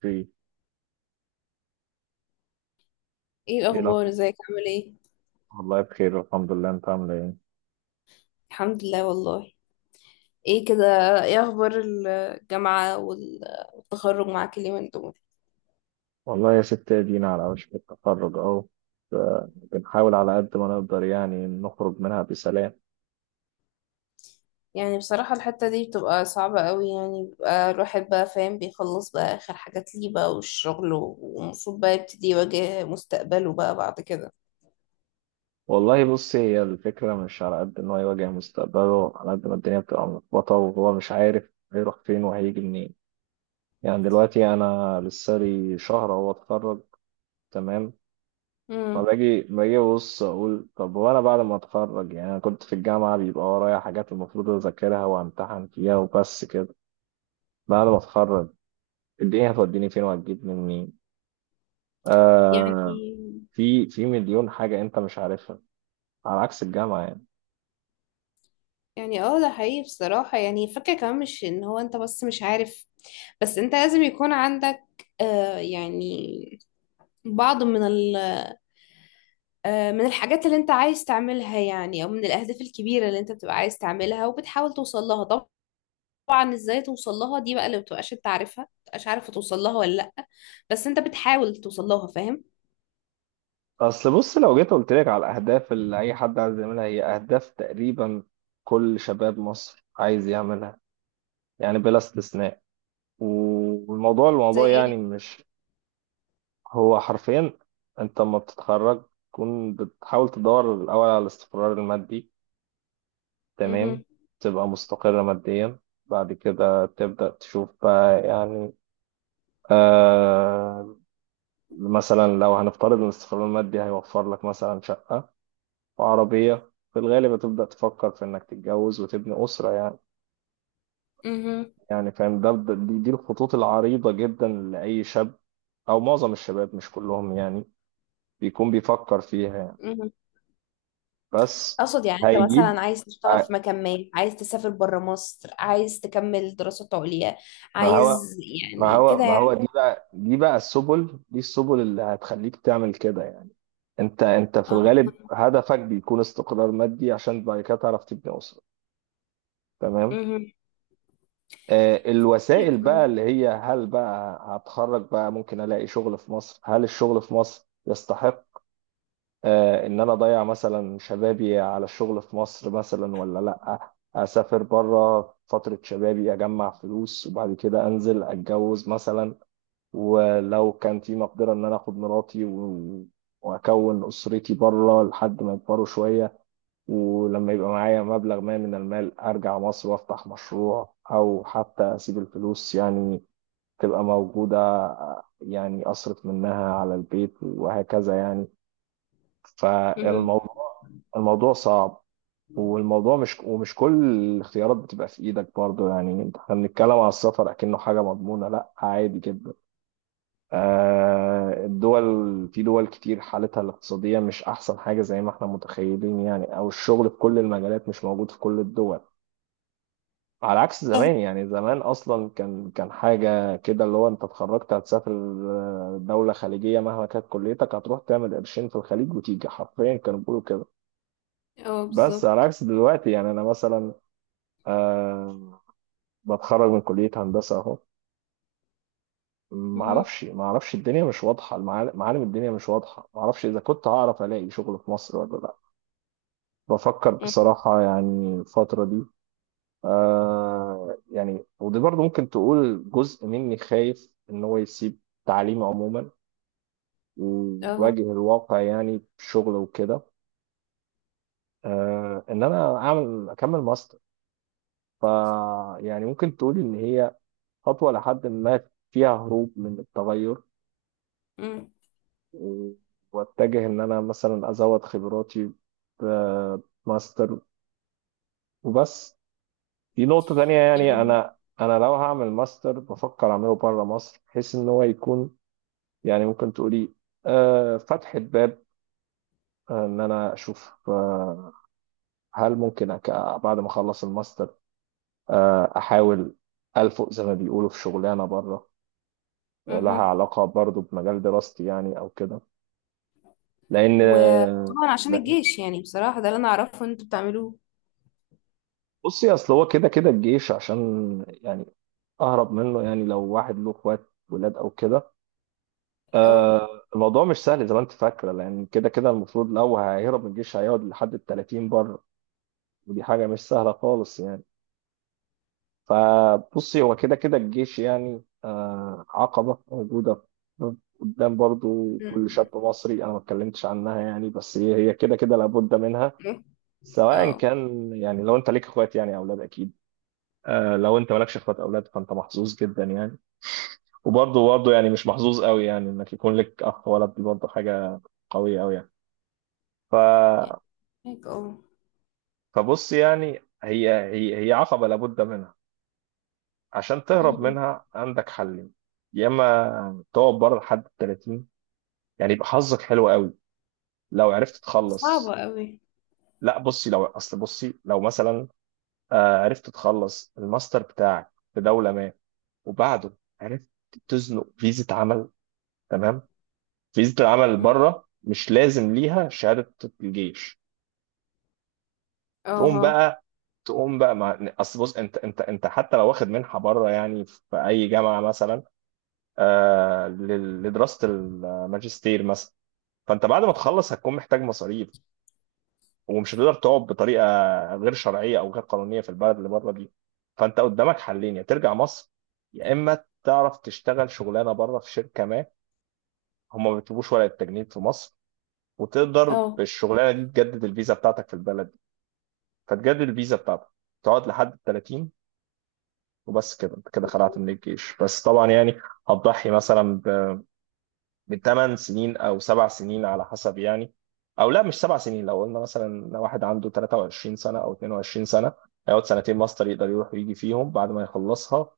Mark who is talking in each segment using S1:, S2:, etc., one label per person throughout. S1: في،
S2: ايه
S1: ايه
S2: الاخبار،
S1: الاخبار؟
S2: ازيك عامل ايه؟
S1: والله بخير الحمد لله، انت عامله ايه؟
S2: الحمد لله والله. ايه كده؟ ايه اخبار الجامعة والتخرج معاك اليومين دول؟
S1: والله يا ست ادينا على وشك التخرج اهو. ف- بنحاول على قد ما نقدر يعني نخرج منها بسلام.
S2: يعني بصراحة الحتة دي بتبقى صعبة قوي، يعني بيبقى الواحد بقى فاهم بيخلص بقى اخر حاجات ليه بقى، والشغل والمفروض بقى يبتدي يواجه مستقبله بقى بعد كده.
S1: والله بص، هي الفكره مش على قد ان هو يواجه مستقبله على قد ما الدنيا بتبقى ملخبطه وهو مش عارف هيروح فين وهيجي منين. يعني دلوقتي انا لسه لي شهر اهو اتخرج، تمام.
S2: امم
S1: فباجي ابص اقول طب، وانا بعد ما اتخرج يعني انا كنت في الجامعه بيبقى ورايا حاجات المفروض اذاكرها وامتحن فيها وبس كده. بعد ما اتخرج الدنيا هتوديني فين وهتجيبني منين؟
S2: يعني
S1: آه، في مليون حاجة انت مش عارفها، على عكس الجامعة يعني.
S2: يعني اه، ده حقيقي بصراحة، يعني فكرة كمان مش ان هو انت بس مش عارف، بس انت لازم يكون عندك يعني بعض من من الحاجات اللي انت عايز تعملها، يعني، او من الاهداف الكبيره اللي انت بتبقى عايز تعملها وبتحاول توصل لها. طبعا ازاي توصل لها دي بقى اللي بتبقاش انت عارفها، مبتبقاش عارفه توصل لها ولا لا، بس انت بتحاول توصل لها، فاهم؟
S1: اصل بص، لو جيت قلت لك على الاهداف اللي اي حد عايز يعملها، هي اهداف تقريبا كل شباب مصر عايز يعملها، يعني بلا استثناء. والموضوع
S2: زي
S1: الموضوع يعني
S2: ايه؟
S1: مش هو حرفيا، انت لما بتتخرج تكون بتحاول تدور الاول على الاستقرار المادي، تمام.
S2: مهم.
S1: تبقى مستقر ماديا، بعد كده تبدأ تشوف بقى يعني. آه، مثلا لو هنفترض ان الاستقرار المادي هيوفر لك مثلا شقة وعربية، في الغالب هتبدأ تفكر في انك تتجوز وتبني أسرة يعني.
S2: مهم.
S1: يعني فاهم، دي الخطوط العريضة جدا لأي شاب، او معظم الشباب مش كلهم يعني، بيكون بيفكر فيها يعني.
S2: مهم.
S1: بس
S2: اقصد يعني انت
S1: هيجيب
S2: مثلا عايز تشتغل
S1: ه-
S2: في مكان ما، عايز تسافر بره مصر، عايز تكمل دراسات عليا،
S1: ما هو
S2: عايز،
S1: ما
S2: يعني
S1: هو
S2: كده
S1: ما
S2: يعني.
S1: هو دي بقى السبل، دي السبل اللي هتخليك تعمل كده يعني. انت في
S2: اه.
S1: الغالب هدفك بيكون استقرار مادي عشان بعد كده تعرف تبني أسرة، تمام.
S2: مهم.
S1: آه، الوسائل بقى
S2: مهم.
S1: اللي هي، هل بقى هتخرج بقى ممكن الاقي شغل في مصر؟ هل الشغل في مصر يستحق، آه، ان انا اضيع مثلا شبابي على الشغل في مصر مثلا ولا لا؟ اسافر بره فترة شبابي، اجمع فلوس وبعد كده انزل اتجوز مثلا، ولو كان في مقدرة ان انا اخد مراتي واكون اسرتي بره لحد ما يكبروا شوية، ولما يبقى معايا مبلغ ما من المال أرجع مصر وأفتح مشروع، أو حتى أسيب الفلوس يعني تبقى موجودة، يعني أصرف منها على البيت وهكذا يعني.
S2: مهم.
S1: فالموضوع صعب، والموضوع مش ومش كل الاختيارات بتبقى في إيدك برضو يعني. احنا بنتكلم على السفر أكنه حاجة مضمونة، لأ عادي جدا، آه، في دول كتير حالتها الاقتصادية مش أحسن حاجة زي ما احنا متخيلين يعني، أو الشغل في كل المجالات مش موجود في كل الدول. على عكس زمان يعني، زمان أصلا كان حاجة كده اللي هو، أنت اتخرجت هتسافر آه، دولة خليجية مهما كانت كليتك هتروح تعمل قرشين في الخليج وتيجي، حرفيا كانوا بيقولوا كده.
S2: اه
S1: بس على
S2: بالظبط.
S1: عكس دلوقتي، يعني أنا مثلا، أه بتخرج من كلية هندسة أهو، ما
S2: مهم.
S1: اعرفش ما اعرفش الدنيا مش واضحه، معالم الدنيا مش واضحه، ما اعرفش اذا كنت هعرف الاقي شغل في مصر ولا لا. بفكر
S2: مهم.
S1: بصراحه يعني الفتره دي، آه يعني، ودي برضو ممكن تقول جزء مني خايف ان هو يسيب تعليمه عموما
S2: اه.
S1: ويواجه الواقع يعني بشغل وكده. آه، ان انا اكمل ماستر، ف يعني ممكن تقول ان هي خطوه لحد ما فيها هروب من التغير،
S2: مم.
S1: واتجه ان انا مثلا ازود خبراتي بماستر وبس. دي نقطة تانية يعني،
S2: يعني.
S1: انا لو هعمل ماستر بفكر اعمله بره مصر، بحيث ان هو يكون، يعني ممكن تقولي آه، فتحة باب، آه، ان انا اشوف آه، هل ممكن أك- بعد ما اخلص الماستر آه، احاول الفق زي ما بيقولوا في شغلانة بره، لها
S2: مهم.
S1: علاقة برضو بمجال دراستي يعني او كده. لان
S2: وطبعا عشان الجيش، يعني بصراحة ده اللي انا اعرفه ان انتوا بتعملوه.
S1: بصي، اصل هو كده كده الجيش عشان، يعني اهرب منه يعني، لو واحد له اخوات ولاد او كده،
S2: اه.
S1: آه الموضوع مش سهل زي ما انت فاكره، لان كده كده المفروض لو هيهرب من الجيش هيقعد لحد ال 30 بره، ودي حاجه مش سهله خالص يعني. فبصي، هو كده كده الجيش يعني آه عقبه موجوده قدام برضو كل
S2: مم.
S1: شاب مصري، انا ما اتكلمتش عنها يعني، بس هي كده كده لابد منها.
S2: ايه.
S1: سواء
S2: اه
S1: كان يعني، لو انت ليك اخوات يعني او اولاد اكيد، آه، لو انت مالكش اخوات اولاد فانت محظوظ جدا يعني، وبرضه يعني مش محظوظ قوي يعني، انك يكون لك اخ ولد دي برضه حاجه قويه قوي يعني.
S2: يعني
S1: ف...
S2: هيك اه.
S1: فبص، يعني هي عقبه لابد منها. عشان تهرب
S2: مهم.
S1: منها عندك حلين، يا اما تقعد بره لحد ال 30، يعني يبقى حظك حلو قوي لو عرفت
S2: صعبة
S1: تخلص.
S2: قوي.
S1: لا بصي لو اصل بصي لو مثلا، آه، عرفت تخلص الماستر بتاعك في دوله ما، وبعده عرفت تزنق فيزا عمل، تمام. فيزا العمل
S2: مهم.
S1: بره مش لازم ليها شهاده الجيش، تقوم
S2: اه.
S1: بقى تقوم بقى مع اصل بص، انت حتى لو واخد منحه بره يعني في اي جامعه مثلا، آه لدراسه الماجستير مثلا، فانت بعد ما تخلص هتكون محتاج مصاريف، ومش هتقدر تقعد بطريقه غير شرعيه او غير قانونيه في البلد اللي بره دي، فانت قدامك حلين، يا ترجع مصر، يا اما تعرف تشتغل شغلانه بره في شركه ما، هم ما بيطلبوش ورقه تجنيد في مصر، وتقدر
S2: اه
S1: بالشغلانه دي تجدد الفيزا بتاعتك في البلد، فتجدد الفيزا بتاعتك تقعد لحد ال 30، وبس كده انت كده خلعت من الجيش. بس طبعا يعني هتضحي مثلا ب 8 سنين او 7 سنين على حسب يعني، او لا مش 7 سنين، لو قلنا مثلا لو واحد عنده 23 سنه او 22 سنه، هيقعد سنتين ماستر يقدر يروح ويجي فيهم بعد ما يخلصها،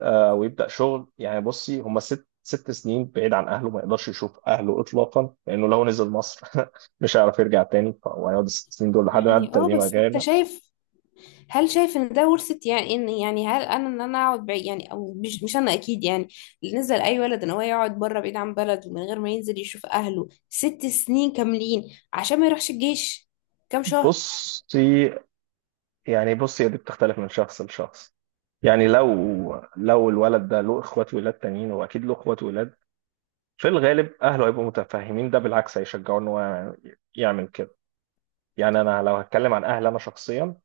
S1: آه، ويبدا شغل يعني. بصي هم ست سنين بعيد عن اهله، ما يقدرش يشوف اهله اطلاقا، لانه لو نزل مصر مش هيعرف يرجع تاني، وهيقعد ال 6 سنين دول لحد ما يعدي
S2: يعني اه،
S1: 30
S2: بس انت
S1: غير.
S2: شايف؟ هل شايف ان ده ورثة؟ يعني ان يعني هل انا ان انا اقعد بعيد، يعني، او مش انا اكيد يعني، اللي نزل اي ولد ان هو يقعد بره بعيد عن بلده من غير ما ينزل يشوف اهله 6 سنين كاملين؟ عشان ما يروحش الجيش كام شهر؟
S1: بصي يعني بص، هي دي بتختلف من شخص لشخص يعني، لو الولد ده له اخوات ولاد تانيين، واكيد له اخوات ولاد في الغالب اهله هيبقوا متفاهمين، ده بالعكس هيشجعوه ان هو يعمل كده. يعني انا لو هتكلم عن اهل انا شخصيا،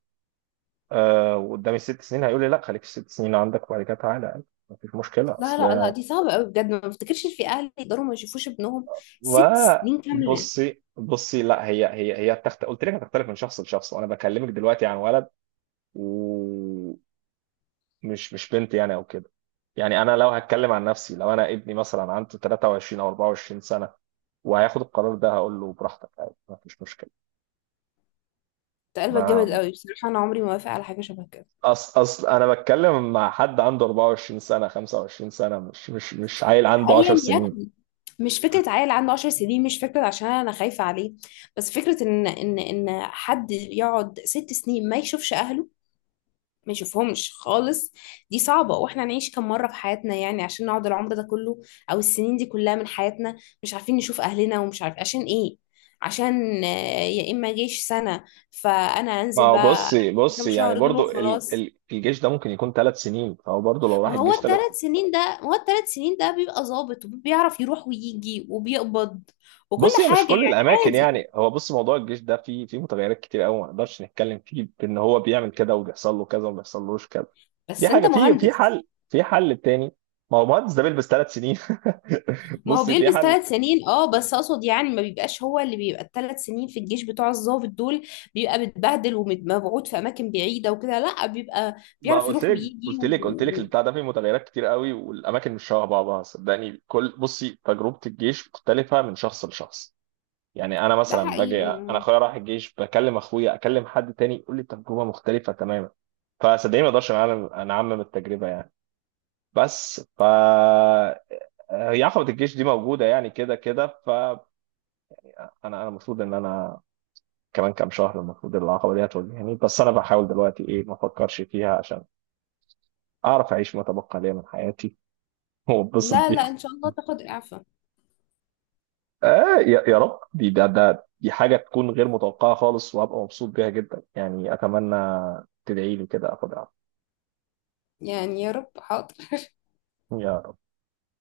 S1: آه وقدامي 6 سنين هيقول لي لا خليك في 6 سنين عندك وبعد كده تعالى، مفيش مشكله
S2: لا
S1: اصل.
S2: لا لا، دي صعبة قوي بجد، ما بفتكرش إن في أهل يقدروا ما يشوفوش ابنهم ست
S1: ما
S2: سنين كاملة.
S1: بصي بصي لا، قلت لك هتختلف من شخص لشخص، وانا بكلمك دلوقتي عن ولد و... مش بنت يعني او كده. يعني انا لو هتكلم عن نفسي، لو انا ابني مثلا عنده 23 او 24 سنه وهياخد القرار ده هقول له براحتك عادي ما فيش مشكله.
S2: ده قلبك جامد
S1: ما
S2: قوي بصراحة، أنا عمري ما وافق على حاجة شبه كده.
S1: اصل اصل انا بتكلم مع حد عنده 24 سنه 25 سنه، مش عيل عنده 10
S2: أيا
S1: سنين.
S2: يكن، مش فكرة عيل عنده 10 سنين، مش فكرة عشان أنا خايفة عليه، بس فكرة إن حد يقعد 6 سنين ما يشوفش أهله، ما يشوفهمش خالص. دي صعبة، واحنا هنعيش كم مرة في حياتنا يعني عشان نقعد العمر ده كله، او السنين دي كلها من حياتنا مش عارفين نشوف اهلنا، ومش عارف عشان ايه، عشان آه، يا اما جيش سنة؟ فانا
S1: ما
S2: انزل
S1: هو
S2: بقى
S1: بصي
S2: كام
S1: بصي يعني
S2: شهر دول
S1: برضو،
S2: وخلاص.
S1: الجيش ده ممكن يكون 3 سنين، فهو برضو لو راح
S2: ما هو
S1: الجيش 3.
S2: الثلاث سنين ده، ما هو الثلاث سنين ده بيبقى ظابط وبيعرف يروح ويجي وبيقبض وكل
S1: بص هي مش
S2: حاجة
S1: كل
S2: يعني.
S1: الاماكن
S2: عادي،
S1: يعني، هو بص موضوع الجيش ده فيه متغيرات كتير قوي، ما نقدرش نتكلم فيه بان هو بيعمل كده وبيحصل له كذا وما بيحصلوش كذا. دي
S2: بس انت
S1: حاجه،
S2: مهندس،
S1: في حل تاني، ما هو مهندس ده بيلبس 3 سنين.
S2: ما هو
S1: بص في
S2: بيلبس
S1: حل،
S2: 3 سنين. اه، بس اقصد يعني ما بيبقاش هو اللي بيبقى الثلاث سنين في الجيش بتوع الضابط دول، بيبقى متبهدل ومبعوت في اماكن بعيده وكده. لا، بيبقى
S1: ما
S2: بيعرف
S1: قلت
S2: يروح
S1: لك
S2: ويجي
S1: قلت لك قلت لك، البتاع ده فيه متغيرات كتير قوي والاماكن مش شبه بعضها صدقني. كل تجربه الجيش مختلفه من شخص لشخص، يعني انا
S2: ده
S1: مثلا باجي
S2: حقيقي
S1: انا
S2: آه.
S1: اخويا راح الجيش، بكلم اخويا اكلم حد تاني يقول لي تجربه مختلفه تماما، فصدقني ما اقدرش انا انعمم التجربه يعني. بس ف هي عقبه الجيش دي موجوده يعني كده كده، انا المفروض ان انا كمان كام شهر المفروض العقبه دي هتواجهني، بس انا بحاول دلوقتي ايه، ما افكرش فيها عشان اعرف اعيش ما تبقى ليا من حياتي واتبسط
S2: لا
S1: بيها.
S2: لا ان شاء الله تاخد اعفاء.
S1: آه يا رب، دي ده ده دي حاجة تكون غير متوقعة خالص، وهبقى مبسوط بيها جدا يعني أتمنى. تدعي لي كده أخدها،
S2: يعني يا رب حاضر
S1: يا